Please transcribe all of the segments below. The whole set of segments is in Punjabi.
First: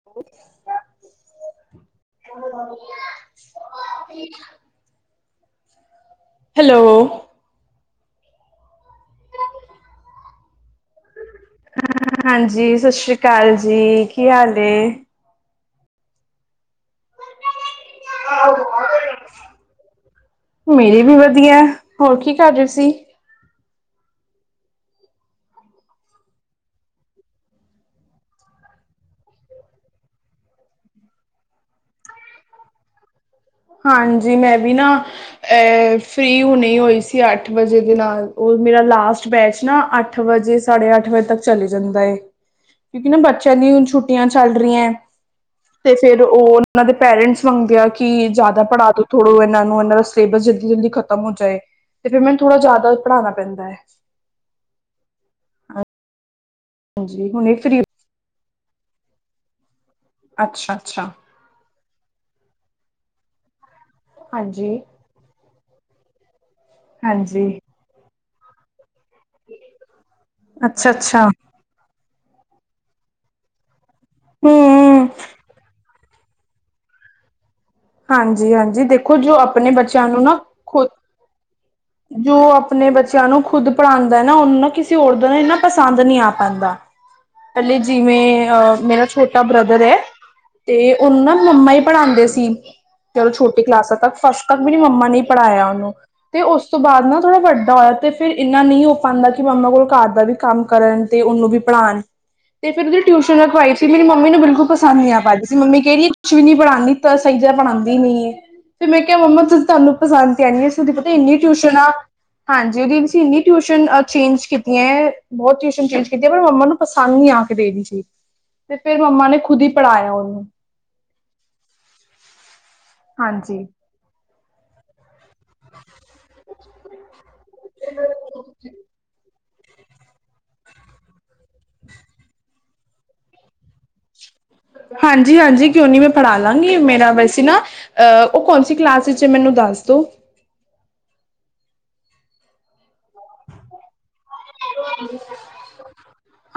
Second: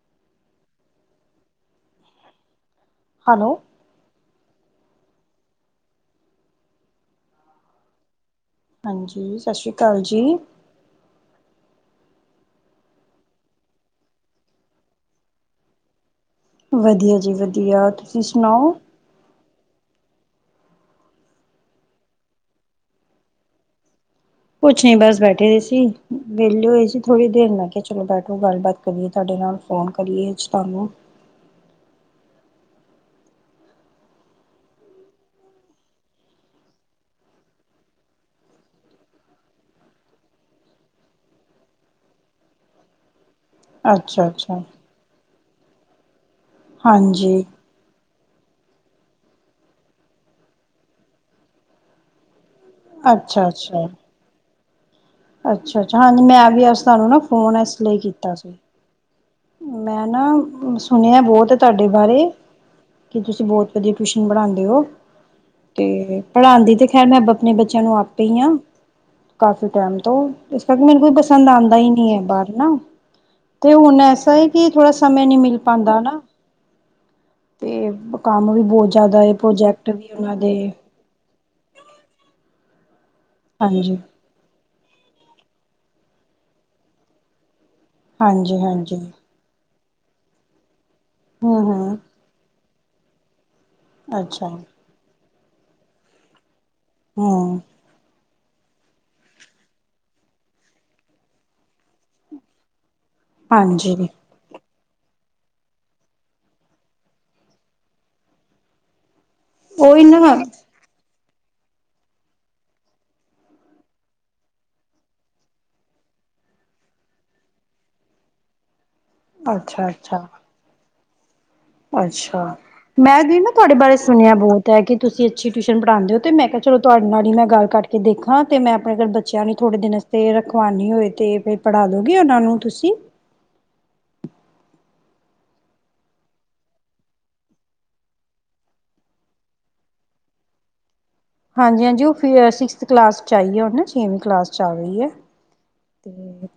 [unintelligible] ਹੈਲੋ। [unintelligible] ਹੈਲੋ। ਹਾਂਜੀ ਸਸ ਸ਼੍ਰੀ ਕਾਲ ਜੀ। ਹਾਂਜੀ, ਸਸ ਸ਼੍ਰੀ ਅਕਾਲ ਜੀ। ਕੀ ਹਾਲ ਏ? ਵਧੀਆ ਜੀ ਵਧੀਆ। ਤੁਸੀਂ ਸੁਣਾਓ [unintelligible] ਮੇਰੇ ਵੀ ਵਧੀਆ ਹੋਰ ਕੀ ਕਰ ਰਹੇ ਸੀ? ਕੁਛ ਨੀ ਬਸ ਬੈਠੇ ਹੋਏ ਸੀ ਵਿਹਲੇ ਹੋਏ ਸੀ ਥੋੜੀ ਦੇਰ ਮੈਂ ਕਿਹਾ ਚਲੋ ਬੈਠੋ ਗੱਲਬਾਤ ਕਰੀਏ ਤੁਹਾਡੇ ਨਾਲ ਫ਼ੋਨ ਕਰੀਏ ਅੱਜ ਤਾਨੂੰ। ਹਾਂਜੀ ਮੈਂ ਵੀ ਨਾ ਐ ਫ੍ਰਰੀ ਹੁਣੀ ਹੋਈ ਸੀ ਅੱਠ ਵਜੇ ਦੇ ਨਾਲ ਉਹ ਮੇਰਾ ਲਾਸਟ ਬੈਚ ਨਾ ਅੱਠ ਅੱਠ ਵਜੇ ਸਾਡੇ ਅੱਠ ਵਜੇ ਤੱਕ ਚਲੇ ਜਾਂਦਾ ਏ। [inaudible] ਕਿਉਂਕਿ ਨਾ ਬੱਚਿਆਂ ਦੀ ਹੁਣ ਛੁੱਟੀਆਂ ਅੱਛਾ ਚੱਲ ਅੱਛਾ ਰਹੀਆਂ ਤੇ ਫੇਰ ਉਹ ਨਾਂ ਦੇ ਹਾਂਜੀ ਪੇਰੈਂਟਸ ਮੰਗਦੇ ਆ ਕਿ ਜ ਦਾ ਪੜ੍ਹਾ ਦੋ ਥੋੜੋ ਇਹਨਾ ਨੂੰ, ਇਹਨਾਂ ਦਾ ਸਿਲੇਬਸ ਜਲਦੀ ਜਲਦੀ ਖਤਮ ਹੋ ਜਾਏ ਫੇਰ ਮੈਂ ਥੋੜਾ ਜ਼ਿਆਦਾ ਪੜ੍ਹਾਆਣਾ ਅੱਛਾ ਪੈਂਦਾ ਏ। ਅੱਛਾ-ਅੱਛਾ, ਹਾਂਜੀ, ਮੈਂ ਵੀ ਅੱਜ ਤੁਹਾਨੂੰ ਨਾ ਹਾਂਜੀ ਹੁਣੇ ਫੋਨ ਇਸ ਫ੍ਰੀ ਲਈ ਕੀਤਾ ਸੀ। ਮੈਂ ਨਾ ਅੱਛਾ ਅੱਛਾ ਸੁਣਿਆ ਬੌਤ ਏ ਤੁਹਾਡੇ ਬਾਰੇ ਕੀ ਤੁਸੀਂ ਬੌਤ ਵਧੀਆ ਟਿਊਸ਼ਨ ਪੜਾਂਦੇ ਓ ਹਾਂਜੀ ਤੇ ਪੜ੍ਹਾਦੀ ਤੇ ਖੈਰ ਮੈਂ ਹਾਂਜੀ ਆਪਣੇ ਬੱਚਿਆਂ ਨੂੰ ਆਪ ਪੇਈਆਂ ਕਾਫੀ ਟਾਈਮ ਤੋਂ, ਇਸ ਕਰਕੇ ਅੱਛਾ ਮੈਨੂੰ ਕੋਈ ਅੱਛਾ ਪਸੰਦ ਆਂਦਾ ਹੀ ਨਹੀਂ ਹੈ ਬਾਰ ਤੇ ਹੁਣ ਐਸਾ ਤਰ੍ਹਾਂ ਏ ਕਿ ਥੋੜਾ ਹਮ ਸਮੇਂ ਨੀ ਮਿਲ ਪਾਦਾ ਹਨਾ ਵੀ ਹਾਂਜੀ-ਹਾਂਜੀ, ਬਹੁਤ ਦੇਖੋ ਜ਼ਿਆਦਾ ਹੈ ਜੋ ਆਪਣੇ ਪ੍ਰੋਜੈਕਟ ਬੱਚਿਆਂ ਵੀ ਨੂੰ ਉਹਨਾਂ ਨਾ ਦੇ ਖੁਦ ਜੋ ਆਪਣੇ ਬੱਚਿਆਂ ਨੂੰ ਖੁਦ ਹਾਂਜੀ ਪੜ੍ਹਾਦਾ ਉਹਨੂੰ ਨਾ ਕਿਸੇ ਹੋਰ ਦਾ ਨਾ ਇਨਾ ਪਸੰਦ ਨੀ ਆ ਪਾਂਦਾ। ਹਲੇ ਹਾਂਜੀ ਜਿਵੇਂ ਹਾਂਜੀ ਮੇਰਾ ਛੋਟਾ ਬ੍ਰਦਰ ਏ। ਤੇ ਉਨੂੰ ਨਾ ਹਮ ਮੰਮਾ ਈ ਹਮ ਪੜ੍ਹਾਂਦੇ ਸੀ ਜਦੋ ਛੋਟੀ ਕਲਾਸਾਂ ਤੱਕ ਫਸਟ ਅੱਛਾ ਤੱਕ ਮੇਰੀ ਮੰਮਾ ਨੇ ਪੜਾਇਆ ਉਹਨੂੰ ਤੇ ਉਸ ਤੋਂ ਬਾਅਦ ਨਾ ਥੋੜਾ ਹਮ ਵੱਡਾ ਹੋਇਆ ਤੇ ਫਿਰ ਇੰਨਾ ਨੀ ਹੋ ਪਾਂਦਾ ਕਿ ਮੰਮਾ ਕੋਲ, ਘਰ ਦਾ ਵੀ ਕੰਮ ਕਰਨ ਤੇ ਉਨੂੰ ਵੀ ਪੜ੍ਹਾਣ ਤੇ ਫਿਰ ਉਹਦੀ ਟਿਊਸ਼ਨ ਰਖਵਾਈ ਸੀ ਮੇਰੀ ਹਾਂਜੀ ਮੰਮੀ ਨੂੰ ਬਿਲਕੁਲ ਪਸੰਦ ਨੀ ਆ ਪਾ ਰਹੀ ਸੀ ਮੰਮੀ ਕਦੀਏ ਕੁਛ ਵੀ ਨੀ ਪੜਾ ਪਾ ਰਹੀ ਤਾਂ ਸਹੀ ਪੜ੍ਹਾਂਦੀ ਨੀ ਫਿਰ ਮੈਂ ਕਿਹਾ ਮੰਮਾ ਤੁਹਾਨੂੰ ਉਹੀ ਨਾ ਪਸੰਦ ਤਾਂ ਆਨੀ ਤੁਸੀਂ ਪਤਾ ਇੰਨੀਆਂ ਟਿਊਸ਼ਨਾਂ ਹਾਂਜੀ ਉਹਦੀ ਅਸੀਂ ਇੰਨੀ ਟਿਊਸ਼ਨ ਚੇਂਜ ਕੀਤੀਆਂ ਬਹੁਤ ਟਿਊਸ਼ਨ ਚੇਂਜ ਕੀਤੀਆਂ ਪਰ ਮੰਮਾ ਨੂੰ ਸਾਨੂੰ ਨੀ ਆ ਕੇ ਦੇਣੀ ਸੀ। [inaudible] ਤੇ ਫੇਰ ਮੰਮਾ ਨੇ ਖੁਦ ਈ ਅੱਛਾ ਪੜ੍ਹਾਇਆ ਅੱਛਾ ਉਨੂੰ ਅੱਛਾ, ਮੈਂ ਦੀ ਨਾ ਹਾਂਜੀ ਤੁਹਾਡੇ ਬਾਰੇ ਸੁਣਿਆ ਬੌਤ। ਤਾਂ ਕਿ ਤੁਸੀਂ ਅੱਛੀ ਟਿਊਸ਼ਨ ਪੜ੍ਹਾਉਂ ਹੋ ਅਤੇ ਮੈਂ ਕਿਹਾ ਚਲੋ ਤੁਹਾਡੇ ਨਾਲ ਹੀ ਮੈਂ ਗੱਲ ਕਰਕੇ ਦੇਖਾਂ ਅਤੇ ਮੈਂ ਆਪਣੇ ਘਰ ਬੱਚਿਆਂ ਨੂੰ ਥੋੜ੍ਹੇ ਦਿਨ ਤੇ ਰਖਵਾਨੀ ਹੋਏ ਤੇ ਫਿਰ ਪੜ੍ਹਾ ਦਉਗੇ, ਉਨਾਂ ਨੂੰ ਤੁਸੀਂ। ਹਾਂਜੀ-ਹਾਂਜੀ, ਕਿਉਂ ਨਹੀਂ, ਮੈਂ ਪੜ੍ਹਾ ਲਾਂਗੀ ਮੇਰਾ ਵੈਸੇ ਨਾ- ਅ ਉਹ ਕੌਣ ਸੀ ਕਲਾਸ ਚ, ਮੈਨੂੰ ਦੱਸ ਦੋ। ਹਾਂਜੀ-ਹਾਂਜੀ, ਉਹ ਸਿਕਸਥ ਕਲਾਸ 'ਚ ਆਈ ਏ ਹੁਣ, ਛੇਵੀਂ ਕਲਾਸ 'ਚ ਆ ਰਹੀ ਏ।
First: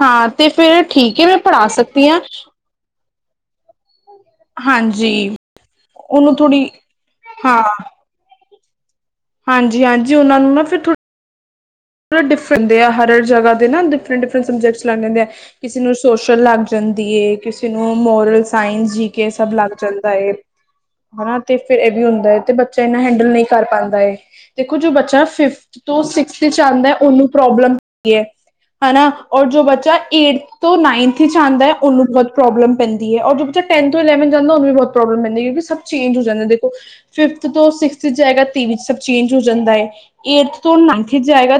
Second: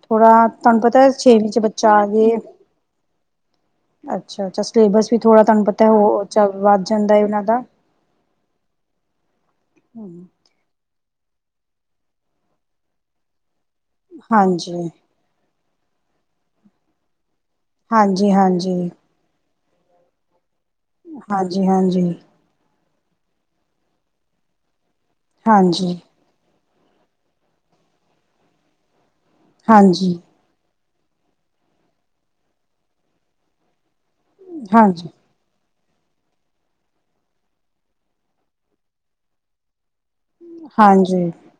ਹਾਂ ਤੇ ਤੁਹਾਨੂੰ ਫਿਰ ਪਤਾ ਠੀਕ ਹੈ ਮੈਂ ਛੇਵੀਂ ਚ ਪੜ੍ਹਾ ਬੱਚਾ ਸਕਦੀ ਹਾਂ ਆਜੇ ਅੱਛਾ-ਅੱਛਾ, ਸਿਲੇਬਸ ਵੀ ਹਾਂਜੀ ਥੋੜਾ ਤਾਨੂੰ ਪਤਾ ਏ ਉਹਨੂੰ ਉਹ ਥੋੜ੍ਹੀ ਵੱਧ ਜਾਂਦਾ ਏ ਉਹਨਾਂ ਦਾ ਹਾਂਜੀ-ਹਾਂਜੀ, ਉਹਨਾਂ ਨੂੰ ਨਾ ਫ਼ਿਰ ਥੋ- ੜੇ ਡਿਫਰੈਂ ਹੁੰਦੇ ਆ ਹਰ ਜ੍ਹਗਾ ਦੇ ਨਾ ਡਿਫਰੈਂ ਡਿਫਰੈਂ ਸਬਜੈਕਟ ਹਾਂਜੀ ਲੈਣੇ ਹੁੰਦੇ ਆ ਕਿਸੇ ਨੂੰ ਸੋਸ਼ਲ ਲੱਗ ਜਾਂਦੀ ਏ, ਕਿਸੇ ਨੂੰ ਹਾਂਜੀ ਮੋਰਲ ਹਾਂਜੀ ਸਾਇੰਸ ਜੀ ਕੇ ਸਭ ਲੱਗ ਜਾਂਦਾ ਏ ਹਨਾ ਤੇ ਹਾਂਜੀ ਫਿਰ ਇਹ ਵੀ ਹਾਂਜੀ ਹੁੰਦਾ ਹੈ ਤੇ ਬ ਬੱਚਾ ਇਨਾ ਹੈਂਡਲ ਨੀ ਕਰ ਪਾਂਦਾ ਏ, ਦੇਖੋ ਜੋ ਬੱਚਾ ਫਿਫਥ ਹਾਂਜੀ ਤੋਂ ਸਸ ਥ ਚ ਆਦਾ ਉਨੂੰ ਪ੍ਰੋਬਲਮ ਹੁੰਦੀ ਏ ਹਨਾ ਔਰ ਜੋ ਬੱਚਾ ਹਾਂਜੀ ਏਟਥ ਤੋਂ ਨਾਈਨਥ ਚ ਆਦਾ ਉਨੂੰ ਬੌਤ ਪ੍ਰੋਬਲਮ ਪੈਂਦੀ ਏ ਔਰ ਜੋ ਬ ਟੈਨ ਤੋਂ ਇਲੈਵਨ ਜਾਂਦਾ ਨੂੰ ਵੀ ਬਹੁ ਹਾਂਜੀ ਪ੍ਰੋਬਮ ਰੈਂਦੀ ਏ ਕਿਉਂਕਿ ਸਭ ਚੇਂਜ ਹੋ ਜਾਂਦਾ ਦੇਖੋ ਫਿਫਥ ਤੋਂ ਸਿਕਸਥ ਚ ਹੈਗਾ ਤੇਵ ਸਭ ਚੇਂਜ ਹੋ ਜਾਂਦਾ ਹੈ। ਐਠ ਤੋਂ ਨਾਈਥ'ਚ' ਹਾਂਜੀ ਜਾਏਗਾ,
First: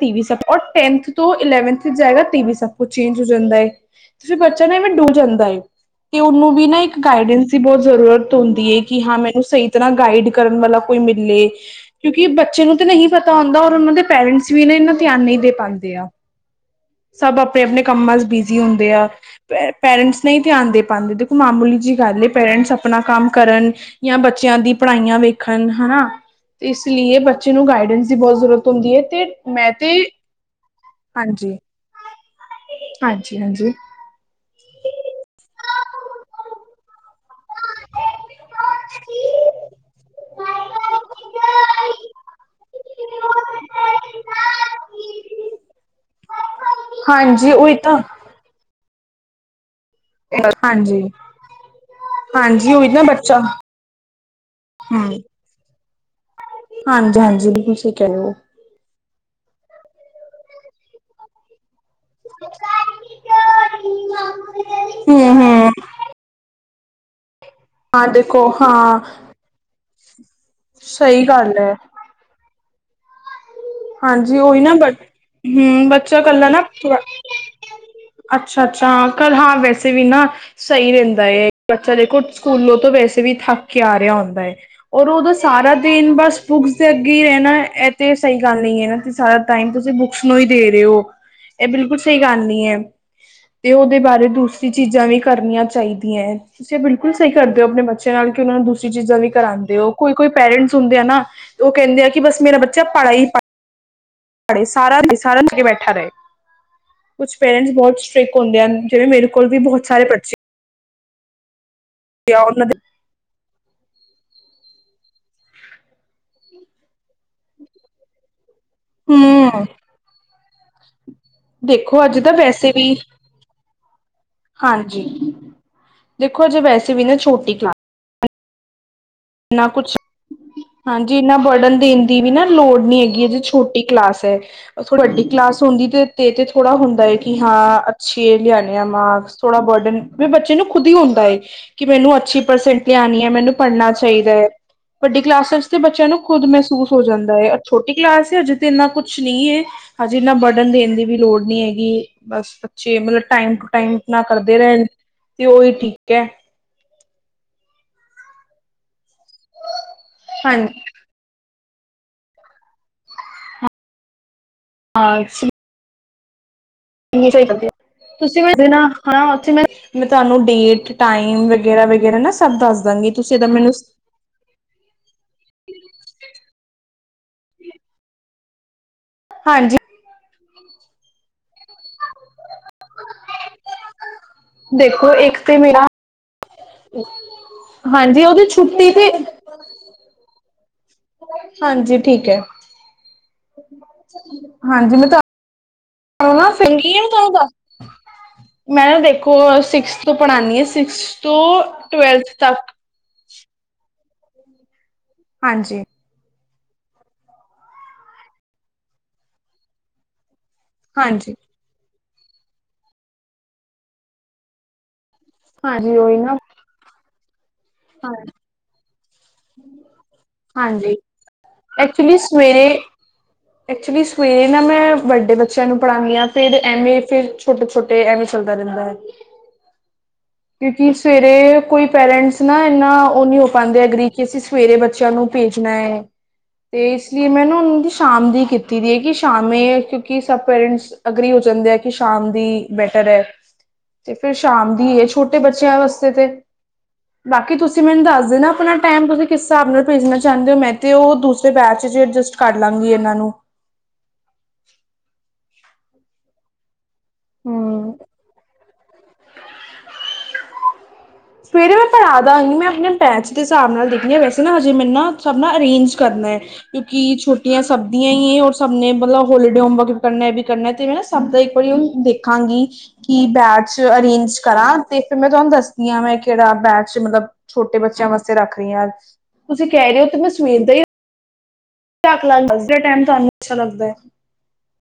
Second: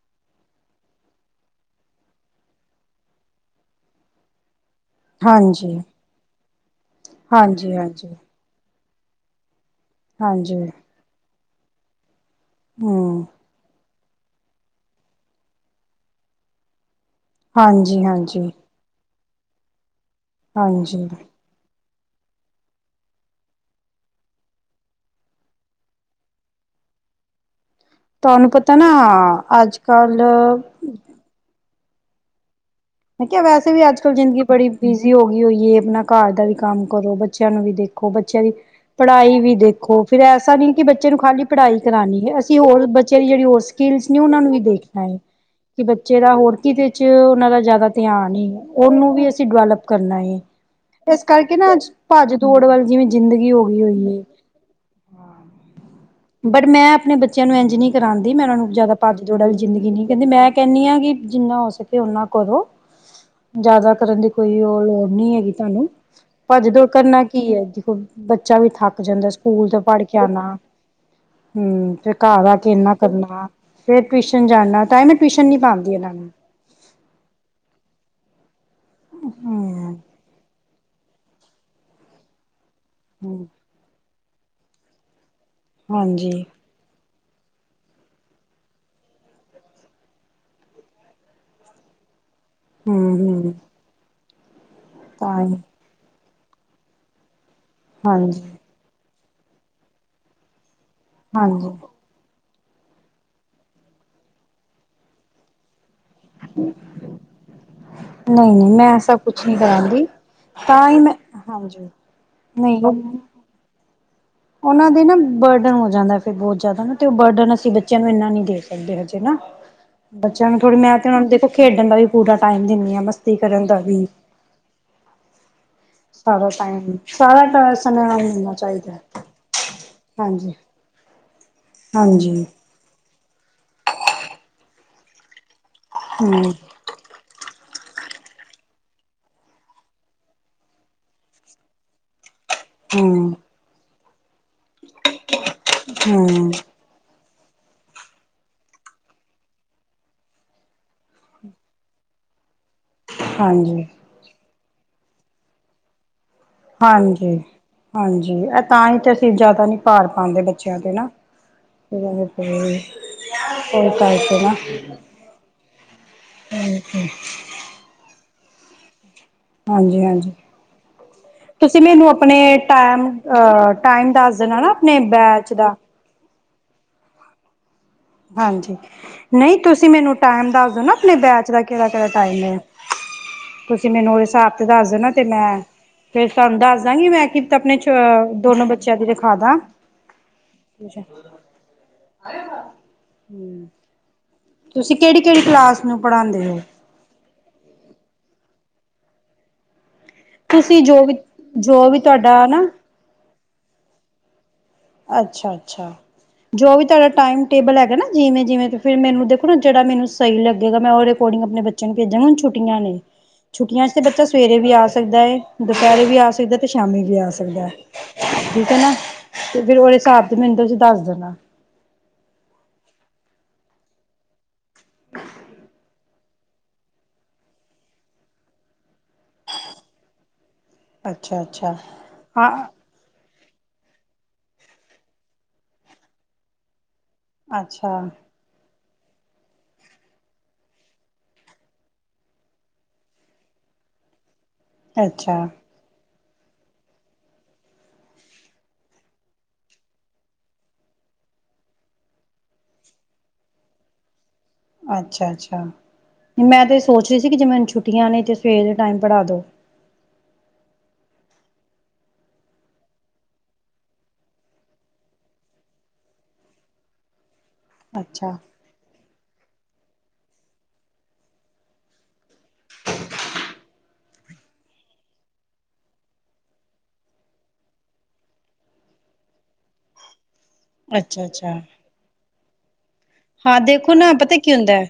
ਤੀ ਵੀ ਟੈਨਥ ਤੋਂ ਇਲੈਵਨਥ ਜਾਏਗਾ ਤੇਵੀ ਵੀ ਸਭ ਕੁਝ ਚੇਂਜ ਹੋ ਜਾਂਦਾ ਹੈ। ਤੁਸੀਂ ਬੱਚਾ ਨਾ ਵੀ ਡੂਬ ਜਾਂਦਾ ਹੈ ਹਾਂਜੀ ਤੇ ਉਹਨੂੰ ਵੀ ਨਾ ਇੱਕ ਗਾਈਡੈਂਸ ਦੀ ਹਾਂਜੀ ਹਾਂਜੀ ਬਹੁਤ ਜ਼ਰੂਰਤ, ਹੁੰਦੀ ਹੈ ਕਿ ਹਾਂ ਮੈਨੂੰ ਸਹੀ ਤਰ੍ਹਾਂ ਗਾਈਡ ਕਰਨ ਹਾਂਜੀ ਵਾਲਾ ਕੋਈ ਮਿਲੇ ਕਿਉਂਕਿ ਬੱਚੇ ਨੂੰ ਤਾਂ ਨਹੀਂ ਹਮ ਪਤਾ ਹੁੰਦਾ ਔਰ ਉਹਨਾਂ ਦੇ ਪੇਰੈਂਟਸ ਪੈਰੇੰਸ ਇਹਨਾਂ ਧਿਆਨ ਨਹੀਂ ਦੇ ਪਾਉਂਦੇ ਆ ਸਭ ਆਪਣੇ ਆਪਣੇ ਹਾਂਜੀ ਕੰਮਾਂ ਚ ਹਾਂਜੀ ਬਿਜੀ ਹੁੰਦੇ ਆ ਪੇਰੈਂਟਸ ਨਹੀਂ ਹੀ ਧਿਆਨ ਦੇ ਹਾਂਜੀ ਪਾਉਂਦੇ ਦੇਖੋ ਮਾਮੂਲੀ ਜਿਹੀ ਗੱਲ ਪੇਰੈਂਟਸ ਆਪਣਾ ਕੰਮ ਕਰਨ, ਜਾਂ ਬੱਚਿਆਂ ਦੀ ਪੜ੍ਹਾਈਆਂ ਵੇਖਣ ਹਨਾ ਤੇ ਇਸ ਲਈ ਬੱਚੇ ਨੂੰ ਗਾਈਡੈਂਸ, ਜੀ ਬਹੁਤ ਤੁਹਾਨੂੰ ਜ਼ਰੂਰਤ ਪਤਾ ਨਾ ਹੁੰਦੀ ਹੈ ਤੇ ਮੈਂ ਅੱਜ ਤੇ ਕੱਲ ਹਾਂਜੀ, ਮੈਂ ਹਾਂਜੀ, ਕਿਹਾ ਵੈਸੇ ਹਾਂਜੀ। ਵੀ ਅੱਜ, ਅਲ ਜ਼ਿੰਦਗੀ ਬੜੀ ਬਿਜ਼ੀ ਹੋ ਗਈ ਹੋਈਏ ਆਪਣਾ ਘਰ ਦਾ ਵੀ ਕੰਮ ਕਰੋ ਬੱਚਿਆਂ ਨੂੰ ਵੀ ਦੇਖੋ ਬੱਚਿਆਂ ਦੀ ਪੜ੍ਹਾਈ ਵੀ ਦੇਖੋ ਫਿਰ ਐਸਾ ਨਹੀਂ ਕਿ ਬੱਚੇ ਨੂੰ ਖਾਲੀ ਪੜ੍ਹਾਈ ਕਰਾਣੀ ਹੈ ਅਸੀਂ ਹੋਰ ਬੱਚੇ ਦੀ ਜਿਹੜੀ ਹੋਰ, ਸਕੀਲ ਨੇ ਉਹਨਾਂ ਨੂੰ ਵੀ ਦੇਖਣਾ ਹੈ ਕਿ ਬੱਚੇ ਦਾ ਹੋਰ ਕਿਤੇ 'ਚ' ਉਹਨਾਂ ਹਾਂਜੀ ਦਾ ਉਹੀ ਜ਼ਿਆਦਾ, ਤਾਂ ਆਨੀ ਉਹਨੂੰ ਵੀ ਅਸੀਂ ਗਲ, ਕਰਨਾ ਏ ਹਾਂਜੀ, ਇਸ ਕਰਕੇ ਨਾ ਅੱਜ ਭੱਜ ਦੋੜ ਹਾਂਜੀ ਵੱਲ ਜਿਵੇਂ ਜ਼ਿੰਦਗੀ ਹੋ ਗਈ ਹੋਈ ਹੈ। ਹਾਂ, ਬਟ ਮੈਂ ਆਪਣੇ ਬੱਚਿਆਂ ਨੂੰ ਇੰਜ ਨਹੀਂ ਸਹੀ ਕਹਿ ਰਹੇ ਕਰਾਉਂਦੀ ਹੋ। ਮੈਂ ਉਹਣਾ ਨੂੰ ਜ਼ਿਆਦਾ, ਪਜ ਦੋੜ ਵਾਲੀ ਜ਼ਿੰਦਗੀ ਨਹੀਂ ਕਹਿੰਦੀ ਮੈਂ ਕਹਿੰਦੀ ਹਾਂ ਕਿ ਜਿੰਨਾ ਹੋ ਸਕੇ ਓਨਾ ਕਰੋ, ਜ਼ਿਆਦਾ ਕਰਨ ਦੀ ਕੋਈ ਉਹ ਲੋੜ ਨਹੀਂ ਹੂੰ, ਹੈਗੀ ਹੂੰ ਤੁਹਾਨੂੰ ਭੱਜ ਦੋੜ ਕਰਨ ਨਾ ਕੀ ਹੈ। ਹਾਂ ਦੇਖੋ ਬੱਚਾ ਵੀ ਹਾਂ ਥੱਕ ਜਾਂਦਾ, ਸਕੂਲ ਤੋ ਪੜ ਕੇ ਆਣਾ ਸਹੀ ਗੱਲ ਹੈ। ਹਮ ਫਿਰ ਘਰ ਆ ਕੇ ਇਨਾ ਕਰਨਾ, ਫੇਰ ਹਾਂਜੀ ਟਿਊਸ਼ਨ ਉਹੀ ਨਾ ਜਾਣਾ ਬ ਤਾਹੀ ਮੈਂ ਟਿਊਸ਼ਨ ਨੀ ਹਮ ਪਾਉਂਦੀ ਇਹਨਾਂ ਬੱਚਾ ਨੂੰ, ਨਾ ਤਰਾ [inaudible] ਅੱਛਾ ਅੱਛਾ ਹਾਂ ਕੱਲ ਹਾਂ ਵੈਸੇ ਹਮ ਵੀ ਨਾ ਸਹੀ ਰਹਿੰਦਾ ਹੈ ਬੱਚਾ ਦੇਖੋ ਸਕੂਲੋਂ ਤੋਂ ਵੈਸੇ, ਵੀ ਹਮ ਥੱਕ ਕੇ ਆ ਰਿਹਾ ਹੁੰਦਾ ਹੈ ਔਰ ਉਦੋਂ ਸਾਰਾ ਦਿਨ ਹਾਂਜੀ ਬਸ ਬਸ, ਤੇ ਅੱਗੇ ਈ ਰਹਿਣਾ ਇਹ ਤੇ ਸਹੀ ਗੱਲ ਨਹੀਂ ਹੈ ਨਾ ਸਾਰਾ ਟਾਈਮ ਤੁਸੀਂ ਬੁੱਕਸ ਨੂੰ ਹੀ ਦੇ ਰਹੇ ਹੋ। ਇਹ ਬਿਲਕੁਲ ਸਹੀ ਗੱਲ ਨਹੀਂ ਹੈ ਹਮ ਹਮ ਤੇ ਉਹਦੇ ਬਾਰੇ ਦੂਸਰੀ ਚੀਜ਼ਾਂ ਵੀ ਤਾਂ ਹੀ ਕਰਨੀਆਂ ਚਾਹੀਦੀਆਂ ਹੈ। ਜੀ ਬਿਲਕੁਲ ਸਹੀ ਕਰਦੇ ਹੋ ਆਪਣੇ ਬੱਚੇ ਨਾਲ ਹਾਂਜੀ ਕਿ ਉਹ ਨੂੰ ਦੂਸਰੀ ਚੀਜ਼ਾਂ ਵੀ ਕਰਾਉਂਦੇ ਹੋ ਕੋਈ ਕੋਈ ਪੇਰੈਂਟਸ ਹੁੰਦੇ ਹੈ ਨਾ ਤੇ ਹਾਂਜੀ ਉਹ ਕਹਿੰਦੇ ਆ ਕਿ ਬਸ ਮੇਰਾ ਬੱਚਾ ਪੜ੍ਹਾਈ ਪੜੇ ਸਾਰਾ ਦੇ ਸਾਰਾ ਦਿਨ ਕੇ ਬੈਠਾ ਰਹੇ। ਕੁਛ ਪੇਰੈਂਟਸ ਬਹੁਤ ਸਟ੍ਰਿਕਟ ਨਹੀਂ ਹੁੰਦੇ ਨਹੀਂ ਹਨ ਮੈਂ ਜਿਵੇਂ ਐਸਾ ਮੇਰੇ ਕੁਛ ਕੋਲ ਨਹੀਂ ਵੀ ਬਹੁਤ ਸਾਰੇ ਕਰਾਂਗੀ ਬੱਚੇ ਤਾਂ ਹੀ ਮੈਂ ਹਾਂਜੀ ਆ ਉਹਨਾਂ ਦੇ ਨਹੀਂ ਉਹਨਾਂ ਦੇ ਨਾ ਬਰਡਨ ਹੋ ਜਾਂਦਾ ਫਿਰ ਬਹੁਤ ਜ਼ਿਆਦਾ ਨਾ ਤੇ ਉਹ ਬਰਡਨ ਅਸੀਂ ਬੱਚਿਆਂ ਨੂੰ ਇੰਨਾ ਨੀ ਦੇ ਸਕਦੇ ਹਜੇ ਨਾ ਹੂੰ ਬੱਚਿਆਂ ਨੂੰ ਥੋੜੀ ਮੈਂ ਤੇ ਉਹ ਨੂੰ ਦੇਖੋ ਖੇਡਣ ਦਾ ਵੀ ਅੱਜ ਤਾਂ ਪੂਰਾ ਟਾਈਮ ਵੈਸੇ ਵੀ ਦਿੰਦੀ ਹਾਂ ਮਸਤੀ ਕਰਨ ਦਾ ਵੀ ਹਾਂਜੀ ਦੇਖੋ ਅਜੇ ਵੈਸੇ ਵੀ ਨਾ ਛੋਟੀ ਕਲਾਸ ਇਨ੍ਹਾਂ ਨਾਲ ਵੀ ਮਿਲਣਾ ਚਾਹੀਦਾ। ਨਾ ਕੁਛ ਹਾਂਜੀ ਹਾਂਜੀ ਇੰਨਾ ਬਰਡਨ ਦੇਣ ਦੀ ਵੀ ਨਾ ਹਾਂਜੀ ਲੋੜ ਨੀ ਹੈਗੀ ਹੈ ਜੇ ਛੋਟੀ ਕਲਾਸ ਹੈ ਥੋੜ ਵੱਡੀ ਕਲਾਸ ਹੁੰਦੀ ਤੇ ਤੇ ਹਮ ਥੋੜਾ ਹੁੰਦਾ ਹੈ। ਕਿ ਹਾਂ ਅੱਛੇ ਲਿਆਣੇ ਆ ਮਾਰਕਸ ਥੋੜਾ ਬਰਡਨ ਬੱਚੇ ਨੂੰ ਖੁਦ ਹੀ ਹੁੰਦਾ ਹੈ। ਕਿ ਮੈਨੂੰ ਅੱਛੀ ਪਰਸੇਂਟ ਲਿਆਣੀ ਹਮ ਮੈਨੂੰ ਪੜਨਾ ਚਾਹੀਦਾ ਹੈ ਵਡੀ ਕਲਾਸ ਵਿਚ ਬੱਚਿਆਂ ਨੂੰ ਖੁਦ ਹਮ ਮਹਿਸੂਸ ਹੋ ਜਾਂਦਾ ਹੈ ਛੋਟੀ ਕਲਾਸ ਹੈ ਅਜੇ ਤੇ ਇੰਨਾ ਕੁਛ ਨਹੀਂ ਹੈ। ਹਜੇ ਇਨਾ ਬਰਡਨ ਦੇਣ ਦੀ ਵੀ ਲੋੜ ਨਹੀਂ ਹੈਗੀ ਬਸ ਜੇ ਮਤਲਬ ਟਾਈਮ ਟੂ ਹਾਂਜੀ ਟਾਈਮ ਆਪਣਾ ਕਰਦੇ ਰਹਿਣ ਤੇ ਉਹੀ ਠੀਕ ਏ ਹਾਂਜੀ-ਹਾਂਜੀ ਇਹ ਤਾਂ ਹੀ ਤਾਂ ਅਸੀਂ ਜ਼ਿਆਦਾ ਨੀ। ਭਾਰ ਪਾਂਦੇ ਬੱਚਿਆਂ ਹਾਂਜੀ ਤੇ ਨਾ। [unintelligible] ਹੋਰ ਕਰਕੇ ਨਾ। ਆਛ [inaudible] [unintelligible] ਤੁਸੀਂ ਮੇਰੇ ਹਾਂਜੀ ਮੈਂ ਹਾਂਜੀ ਤੁਹਾਨੂੰ ਡੇਟ ਟਾਈਮ ਤੁਸੀਂ ਮੈਨੂੰ ਵਗੈਰਾ-ਵਗੈਰਾ ਨਾ ਆਪਣੇ ਸਬ ਦੱਸ ਦਾਂਗੀ ਤੁਸੀ ਤਾਂ ਮੈਨੂੰ ਨਈ ਬੈਚ ਦਾ ਹਾਂਜੀ ਨਹੀਂ ਹਾਂਜੀ ਤੁਸੀਂ ਮੈਨੂੰ ਟਾਇਮ ਦੱਸ ਦਿਓ ਨਾ ਆਪਣੇ ਬੈਚ ਦਾ ਕਿਹੜਾ-ਕਿਹੜਾ ਟਾਇਮ ਹੈ ਤੁਸੀਂ ਮੈਨੂੰ ਉਹਦੇ ਹਿਸਾਬ ਤੇ ਦੱਸ ਦੇਨਾ ਦੇਖੋ ਤੇ ਇੱਕ ਮੈਂ ਮੇਰਾ ਫਿਰ ਤੁਹਾਨੂੰ ਦੱਸ ਦਾਂਗੀ ਮੈਂ ਕਿਤ ਆਪਣੇ ਹਾਂਜੀ ਉਹਦੀ ਦੋਨੋ ਛੁੱਟੀ ਬੱਚਿਆਂ ਦੀ ਤੇ ਰਖਾਂ ਦਾਂ। ਅੱਛਾ ਹਾਂਜੀ ਠੀਕ ਏ ਹੂੰ ਹਾਂਜੀ ਮੈਂ ਨੂੰ ਪੜ੍ਹਾਉਂਦੇ ਹੋ [unintelligible] ਚਾਹੀਦਾ ਮੈਂ ਨਾ ਦੇਖੋ ਸਿਕਸਥ ਤੋਂ ਪੜ੍ਹਾਣੀ ਹਾਂ ਤੁਸੀਂ ਜੋ ਵੀ ਸਿਕਸਥ ਤੋਂ ਜੋ ਵੀ ਟਵੈਲਥ ਤੁਹਾਡਾ ਨਾ ਤੱਕ ਹਾਂਜੀ ਅੱਛਾ-ਅੱਛਾ ਜੋ ਵੀ ਤੁਹਾਡਾ ਟਾਈਮ ਟੇਬਲ ਹੈਗਾ ਨਾ ਜਿਵੇਂ-ਜਿਵੇਂ ਫਿਰ ਮੈਨੂੰ ਦੇਖੋ ਨਾ ਜਿਹੜਾ ਮੈਨੂੰ ਸਹੀ ਲੱਗੇਗਾ ਮੈਂ ਉਹਦੇ ਹਾਂਜੀ ਅਕੋਡਿੰਗ ਆਪਣੇ ਬ ਭੇਜਣ ਹੁਣ ਛੁੱਟੀਆਂ ਨੇ ਛੁੱਟੀਆਂ 'ਚ ਤੇ ਬੱਚਾ ਸਵੇਰੇ ਵੀ ਆ ਸਕਦਾ ਹੈ ਹਾਂਜੀ ਦੁਪਹਿਰੇ ਵੀ ਉਹੀ ਆ ਨਾ ਸਕਦਾ। ਤੇ ਸ਼ਾਮੀ ਵੀ ਆ ਸਕਦਾ ਹਾਂ ਠੀਕ ਹੈ ਨਾ ਤੇ ਫਿਰ ਉਹਦੇ ਹਿਸਾਬ ਤੇ ਮੈਨੂੰ ਤੁਸੀਂ ਹਾਂਜੀ ਦੱਸ ਦੇਣਾ। ਐਕਚੁਲੀ ਸਵੇਰੇ ਐਕਚੁਲੀ ਸਵੇਰੇ ਨਾ ਮੈਂ ਵੱਡੇ ਬੱਚਿਆਂ ਨੂੰ ਪੜਾਂਨੀ ਆਂ। ਫਿਰ ਐਵੇਂ ਫਿਰ ਛੋਟੇ-ਛੋਟੇ ਐਵੇਂ ਚੱਲਦਾ ਰਹਿੰਦਾ। ਕਿਉਂਕਿ ਸਵੇਰੇ ਅੱਛਾ-ਅੱਛਾ ਕੋਈ ਪੇਰੈਂਟਸ ਨਾ ਹਾਂ ਇੰਨਾ ਉਹ ਨੀ ਪਾਂਦੇ ਐਗਰੀ ਕਿ ਅਸੀਂ ਸਵੇਰੇ ਬੱਚਿਆਂ ਨੂੰ ਭੇਜਣਾ ਏ। ਤੇ ਇਸ ਲਈ ਮੈਂ ਨਾ ਉਹਨਾਂ ਦੀ ਅੱਛਾ, ਸ਼ਾਮ ਦੀ ਕੀਤ ਦੀ ਹੈ ਕਿ ਸ਼ਾਮੀ ਕਿਉਂਕਿ ਸਭ ਪੇਰੈਂਟਸ ਅਗਰੀ ਹੋ ਜਾਂਦੇ ਆ ਕਿ ਸ਼ਾਮ ਦੀ ਬੈਟਰ ਹੈ। ਤੇ ਫਿਰ ਸ਼ਾਮ ਦੀ ਏ ਛੋਟੇ ਅੱਛਾ। ਬੱਚਿਆਂ ਵਾਸਤੇ ਤੇ ਬਾਕੀ ਤੁਸੀਂ ਮੈਨੂੰ ਦੱਸ ਦੇਨਾ ਆਪਣਾ ਟਾਈਮ ਤੁਸੀਂ ਕਿਸ ਹਿਸਾਬ ਨਾਲ ਭੇਜਣਾ ਚਾਹੁੰਦੇ ਹੋ ਮੈਂ ਤੇ ਉਹ ਦੂਸਰੇ ਬੈਚ ਜ ਅਡਜਸਟ ਕਰ ਲਾਂਗੀ ਇਹਨਾਂ ਨੂੰ ਅੱਛਾ -ਅੱਛਾ ਮੈਂ ਤੇ ਇਹ ਸੋਚ ਰਹੀ ਸੀ, ਕਿ ਜੇ ਮੈਨੂੰ ਹਮ ਛੁੱਟੀਆਂ ਨੇ ਤੇ ਸਵੇਰ ਦੇ ਟਾਈਮ ਪੜ੍ਹਾ ਦੋ ਸਵੇਰੇ ਮੈਂ ਪੜਾ ਦਾਂਗੀ, ਮੈਂ ਆਪਣੇ ਬੈਚ ਦੇ ਹਿਸਾਬ ਨਾਲ ਦੇਖਦੀ ਹਾਂ, ਵੈਸੇ ਨਾ ਹਜੇ ਮੈਰੇ ਨਾ ਸਬ ਨਾ ਅਰੇਂਜ ਕਰਨਾ ਹੈ। ਕਿਉਂਕਿ ਛੋਟ ਸਭਦੀਆਂ ਅੱਛਾ, ਹੀ ਰ ਸਭ ਨੇ ਮਤਲਬ ਹੋਲੀਡੇ ਹੋਮਵਰਕ ਵੀ ਕਰਨਾ, ਵੀ ਕਰਨਾ ਤੇ ਮੈਂ ਨਾ ਸਭ ਦਾ ਇੱਕ ਵਾਰੀ ਦੇਖ ਦੇਖਾਂਗੀ ਕਿ ਬੈਚ ਅਰੇਂਜ ਕਰਾਂ, ਤੇ ਫਿਰ ਮੈਂ ਤੁਹਾਨੂੰ ਦੱਸ ਮੈਂ ਕਿਹੜਾ ਬੈਚ, ਮਤਲਬ ਛੋਟੇ ਬੱਚਿਆਂ ਵਾਸਤੇ ਰੱਖ ਰਹੀ ਹਾਂ, ਤੁਸੀਂ ਕਹਿ ਰਹੇ ਹੋ ਤੇ ਮੈਂ [unintelligible] ਹੀ ਅੱਛਾ-ਅੱਛਾ ਲੱਗਦਾ ਟਾਈਮ ਤੁਹਾਨੂੰ ਅੱਛਾ ਹਾਂ ਲੱਗਦਾ ਹੈ ਦੇਖੋ ਨਾ, ਪਤਾ ਕੀ ਹੁੰਦਾ,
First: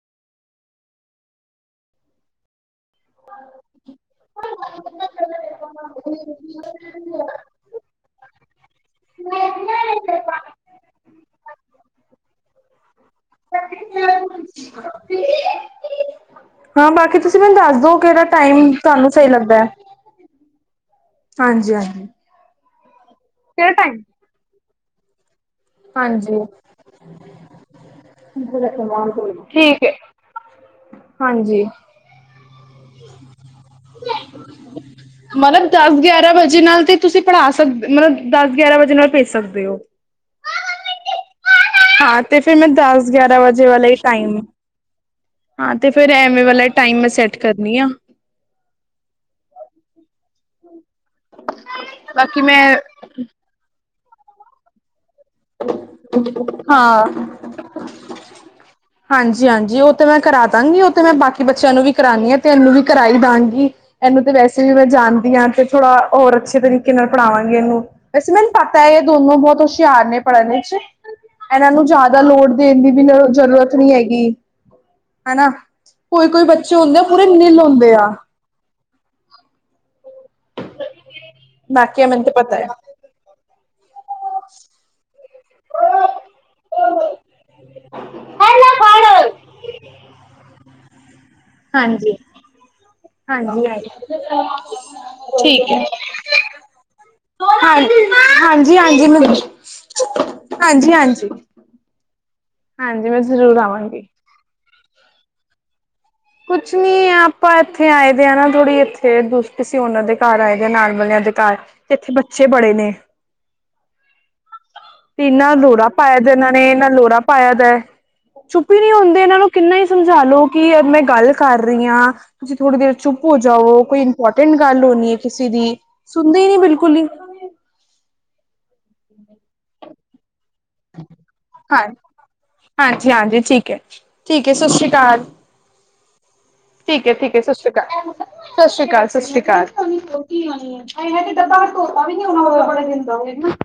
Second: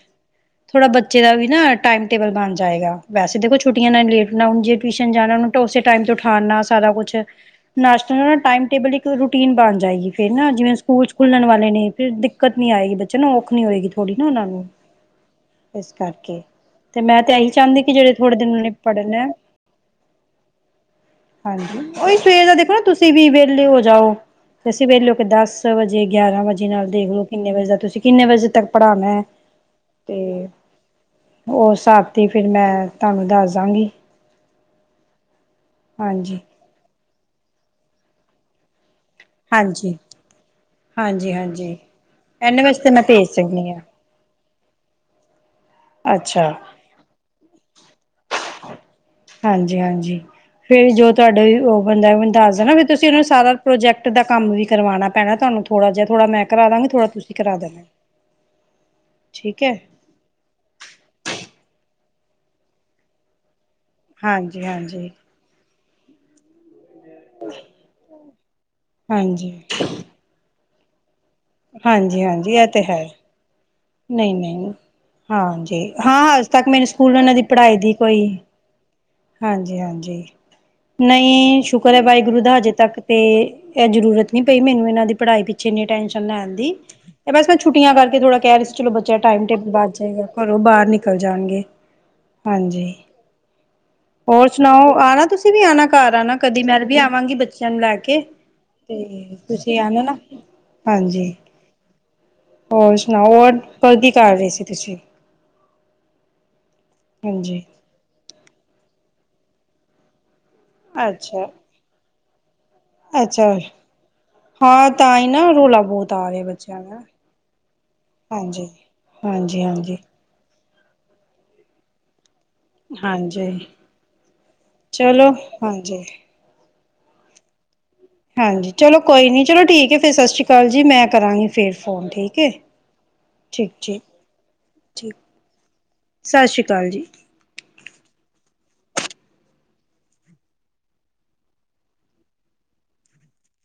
ਥੋੜਾ ਬੱਚੇ ਦਾ ਵੀ ਨਾ ਟਾਈਮ ਟੇਬਲ ਬਣ ਜਾਏਗਾ। ਵੈਸੇ ਦੇਖੋ ਛੁੱਟੀਆਂ ਨਾਲ ਲੇਟ ਨਾ ਹੁਣ ਜੇ ਟਿਊਸ਼ਨ ਜਾਣਾ, ਤਾਂ ਉਸੇ ਟਾਈਮ ਤੋਂ ਉਠਾਣ ਨਾਲ ਸਾਰਾ ਕੁਛ ਨਾਸ਼ਤਾ ਨਾ ਟਾਈਮ ਟੇਬਲ ਇੱਕ ਰੂਟੀਨ ਬਣ ਜਾਏਗੀ, ਫਿਰ ਨਾ ਜਿਵੇਂ ਸਕੂਲ ਖੁਲਣ ਵਾਲੇ ਨੇ, ਫਿਰ ਦਿੱਕਤ ਨਹੀਂ ਆਏਗੀ ਬ ਚ ਨ ਔਖ ਨੀ ਹੋਏਗੀ। ਥੋੜ੍ਹੀ ਨਾ ਉਹਨਾਂ ਨੂੰ ਇਸ ਕਰਕੇ ਹਾਂ ਤੇ ਬਾਕੀ ਮੈਂ ਤੇ ਤੁਸੀਂ ਇਹੀ ਮੈਨੂੰ ਦੱਸ ਚਾਹੁੰਦੀ, ਕਿ ਦੋ ਜਿਹੜੇ ਕਿਹੜਾ ਥੋੜੇ ਦਿਨ ਉਹਨੇ ਟਾਈਮ ਤੁਹਾਨੂੰ ਪੜ੍ਹਨਾ ਸਹੀ ਏ ਲੱਗਦਾ ਹੈ ਹਾਂਜੀ, ਉਹੀ ਸਵੇਰ ਦਾ ਦੇਖੋ ਨਾ, ਤੁਸੀਂ ਵੀ ਵਿਹਲੇ ਕਿਹੜਾ ਹੋ ਟਾਈਮ ਜਾਓ ਫੇਰ ਅਸੀਂ ਵੇਖ ਲਓ, ਕਿ ਦਸ ਵਜੇ, ਗਿਆਰਾਂ ਹਾਂਜੀ ਵਜੇ ਨਾਲ ਦੇਖ ਲਓ, ਕਿੰਨੇ ਵਜੇ ਦਾ ਤੁਸੀਂ ਕਿੰਨੇ ਵਜੇ ਤੱਕ ਪੜ੍ਹਾਉਣਾ ਠੀਕ ਹੈ ਤੇ ਹਾਂਜੀ ਉਸ ਹਿਸਾਬ ਤੀ ਫੇਰ ਮੈਂ ਤੁਹਾਨੂੰ ਦੱਸ ਦਾਂਗੀ। ਮਤਲਬ ਦਸ ਗਿਆਰਾਂ ਹਾਂਜੀ, ਵਜੇ ਨਾਲ ਤੇ ਤੁਸੀਂ ਪੜ੍ਹਾ ਸਕਦੇ, ਮਤਲਬ ਦਸ ਗਿਆਰਾਂ ਵਜੇ ਨਾਲ ਭੇਜ ਸਕਦੇ ਹੋ। ਹਾਂਜੀ, ਹਾਂਜੀ- ਹਾਂਜੀ ਹਾਂ, ਤੇ ਫੇਰ ਐਨੇ ਮੈਂ ਵਾਸਤੇ ਦਸ ਭੇਜ ਗਿਆਰਾਂ ਵਜੇ ਸਕਦੀ ਹਾਂ, ਵਾਲੇ ਟਾਈਮ ਹਾਂ, ਤੇ ਫੇਰ ਐਵੇਂ ਅੱਛਾ ਵਾਲਾ ਟਾਈਮ ਮੈਂ ਸੈਟ ਕਰਨੀ ਆ ਹਾਂਜੀ -ਹਾਂਜੀ ਫੇਰ ਜੋ ਤੁਹਾਡਾ ਓਵਨ ਓਵਨ ਦਾ ਤੁਹਾਡਾ ਬਾਕੀ ਮੈਂ ਦੱਸਦਾ ਨਾ ਵੀ ਤੁਸੀਂ ਉਹਨੂੰ ਸਾਰਾ ਪ੍ਰੋਜੈਕਟ ਦਾ ਕੰਮ ਵੀ ਕਰਵਾਉਣਾ। ਪੈਣਾ ਤੁਹਾਨੂੰ ਥੋੜਾ ਜਿਹਾ, ਥੋੜਾ ਮੈਂ ਕਰਾ ਦਾਂਗੀ, ਹਾਂ ਥੋੜਾ ਤੁਸੀਂ ਕਰਾ ਦੇਣਾ ਹਾਂਜੀ ਠੀਕ ਹੈ। ਹਾਂਜੀ ਉਹ ਤੇ ਮੈਂ ਕਰਾ ਦਵਾਂਗੀ, ਉਹ ਤੇ ਮੈਂ ਬਾਕੀ ਬੱਚਿਆਂ ਨੂੰ ਵੀ ਕਰਾਉਂਦੀ ਹਾਂ, ਤੇ ਇਹਨੂੰ ਵੀ ਕਰਾਈ ਦਾਂਗੀ। ਐਹਨੂੰ ਤੇ ਵੈਸੇ ਹਾਂਜੀ, ਵੀ ਮੈਂ ਹਾਂਜੀ, ਜਾਣਦੀ ਹਾਂ, ਤੇ ਥੋੜਾ ਹੋਰ ਅੱਛੇ ਤਰੀਕੇ ਤਰੀਕੇ ਨਾਲ ਪੜ੍ਹਾਵਾਂਗੇ ਇਹਨੂੰ, ਵੈਸੇ ਮੈਨੂੰ ਪਤਾ ਹੈ, ਇਹ ਦੋਨੋ ਹਾਂਜੀ, ਬਹੁਤ ਹੁਸ਼ਿਆਰ ਨੇ ਪੜ੍ਹਨ ਵਿਚ ਇਹਨਾਂ ਨੂੰ ਜ਼ਿਆਦਾ ਹਾਂਜੀ, ਲੋੜ ਹਾਂਜੀ ਇਹ ਦੇਣ ਤੇ ਦੀ ਵੀ ਹੈ। ਨਾ ਜ਼ਰੂਰਤ ਨਹੀਂ -ਨਹੀਂ ਹਨਾ ਹਾਂਜੀ ਕੋਈ ਹਾਂ, ਕੋਈ ਹਜੇ ਤੱਕ ਬੱਚੇ ਮੇਰੇ ਹੁੰਦੇ ਆ ਸਕੂਲ ਪੂਰੇ ਉਹਨਾਂ ਦੀ ਨਿਲ ਪੜ੍ਹਾਈ ਦੀ ਹੁੰਦੇ ਆ ਕੋਈ ਹਾਂਜੀ -ਹਾਂਜੀ ਨਹੀਂ ਸ਼ੁਕਰ ਬਾਕੀ ਮੈਨੂੰ ਤੇ ਵਾਹਿਗੁਰੂ ਪਤਾ ਦਾ ਹੈ ਹਜੇ ਤੱਕ ਤੇ ਇਹ ਜ਼ਰੂਰਤ ਨਹੀਂ ਪਈ, ਮੈਨੂੰ ਇਹਨਾਂ ਦੀ ਪੜ੍ਹਾਈ ਪਿੱਛੇ ਇੰਨੀ ਟੈਂਨਸ਼ਨ ਲੈਣ ਦੀ ਇਹ ਬਸ, ਛੁੱਟੀਆਂ ਕਰਕੇ ਥੋੜਾ ਕਹਿ ਰਹੇ ਸੀ, ਚਲੋ ਬੱਚਾ ਟਾਈਮ ਟੇਬਲ ਵੱਧ ਜਾਏਗਾ ਘਰੋਂ ਬਾਹਰ ਨਿਕਲ ਜਾਣਗੇ। ਹਾਂਜੀ ਹਾਂਜੀ, ਹਾਂਜੀ ਹਾਂਜੀ ਹੋਰ ਸੁਣਾਓ, ਆਣਾ ਤੁਸੀਂ ਵੀ ਠੀਕ ਹੈ। ਆਣਾ ਘਰ ਆਣਾ ਕਦੀ ਮੈਂ ਵੀ ਆਵਾਂਗੀ। ਹਾਂ ਬੱਚਿਆਂ ਨੂੰ ਲੈ ਕੇ, ਹਾਂਜੀ ਹਾਂਜੀ ਮੈਂ ਤੇ ਤੁਸੀਂ ਆਣਾ ਨਾ, ਹਾਂਜੀ। ਹੋਰ ਹਾਂਜੀ ਮੈਂ ਸੁਣਾਓ, ਹੋਰ ਜ਼ਰੂਰ ਕਦੀ ਆਵਾਂਗੀ ਕੀ ਕਰ ਰਹੇ ਸੀ ਤੁਸੀਂ ਕੁਛ ਨੀ ਆਪਾਂ, ਹਾਂਜੀ ਇੱਥੇ ਆਏ [unintelligible] ਥੋੜ੍ਹੀ ਇੱਥੇ ਦੂਸ ਤੁਸੀਂ ਉਹਨਾਂ ਦੇ ਘਰ ਆਏ ਨਾਲ ਵਾਲਿਆਂ ਦੇ ਅੱਛਾ ਘਰ, ਇੱਥੇ ਬੱਚੇ ਬੜੇ ਨੇ ਅੱਛਾ ਹਾਂ ਤਾਂ ਹੀ ਨਾ ਤੇਨਾਂ ਰੌਲਾ ਲੋਰਾ ਬਹੁਤ ਪਾਇਆ ਆ ਰਿਹਾ ਇਹਨਾਂ ਨੇ, ਬੱਚਿਆਂ ਇਹਨਾਂ ਦਾ ਲੋਰਾ ਪਾਇਆ ਦਾ ਹਾਂਜੀ ਚੁੱਪ ਨੀ ਹੁੰਦੇ, ਇਹਨਾਂ ਨੂੰ ਹਾਂਜੀ ਕਿੰਨਾ ਹੀ ਹਾਂਜੀ ਸਮਝਾ ਲੋ, ਕਿ ਮੈਂ ਗੱਲ ਕਰ ਰਹੀ ਹਾਂ। ਤੁਸੀਂ ਥੋੜੀ ਦੇਰ ਚੁੱਪ ਹੋ ਹਾਂਜੀ ਜਾਓ, ਕੋਈ ਇੰਪੋਰਟੈਂਟ ਗੱਲ ਹੋਣੀ ਚਲੋ ਕਿਸੇ ਦੀ, ਹਾਂਜੀ ਸੁਣਦੇ ਹੀ ਨੀ ਬਿਲਕੁਲ ਹੀ ਹਾਂਜੀ, ਚਲੋ ਕੋਈ ਨੀ ਚਲੋ ਠੀਕ ਹੈ ਫੇਰ ਸਸ਼੍ਰੀ ਅਕਾਲ ਜੀ। ਮੈਂ ਕਰਾਂਗੀ ਫੇਰ ਹਾਂ ਫੋਨ ਠੀਕ ਹੈ। ਹਾਂਜੀ -ਹਾਂਜੀ ਠੀਕ ਹੈ ਠੀਕ ਹੈ ਸਸ਼੍ਰੀ ਅਕਾਲ। ਸਸ੍ਰੀ ਅਕਾਲ ਜੀ। ਠੀਕ ਹੈ, ਠੀਕ ਹੈ, ਸਸ਼੍ਰੀ ਅਕਾਲ, ਸਸ਼੍ਰੀ ਅਕਾਲ, ਸਸ਼੍ਰੀ ਅਕਾਲ। ਹਾਏ ਹਾਏ ਡੱਬਾ ਧੋਤਾ ਵੀ ਨਹੀਂ ਹੋਣਾ ਉਹ ਵਾਲੇ ਦਿਨ ਦਾ ਉਹੀ ਨਾ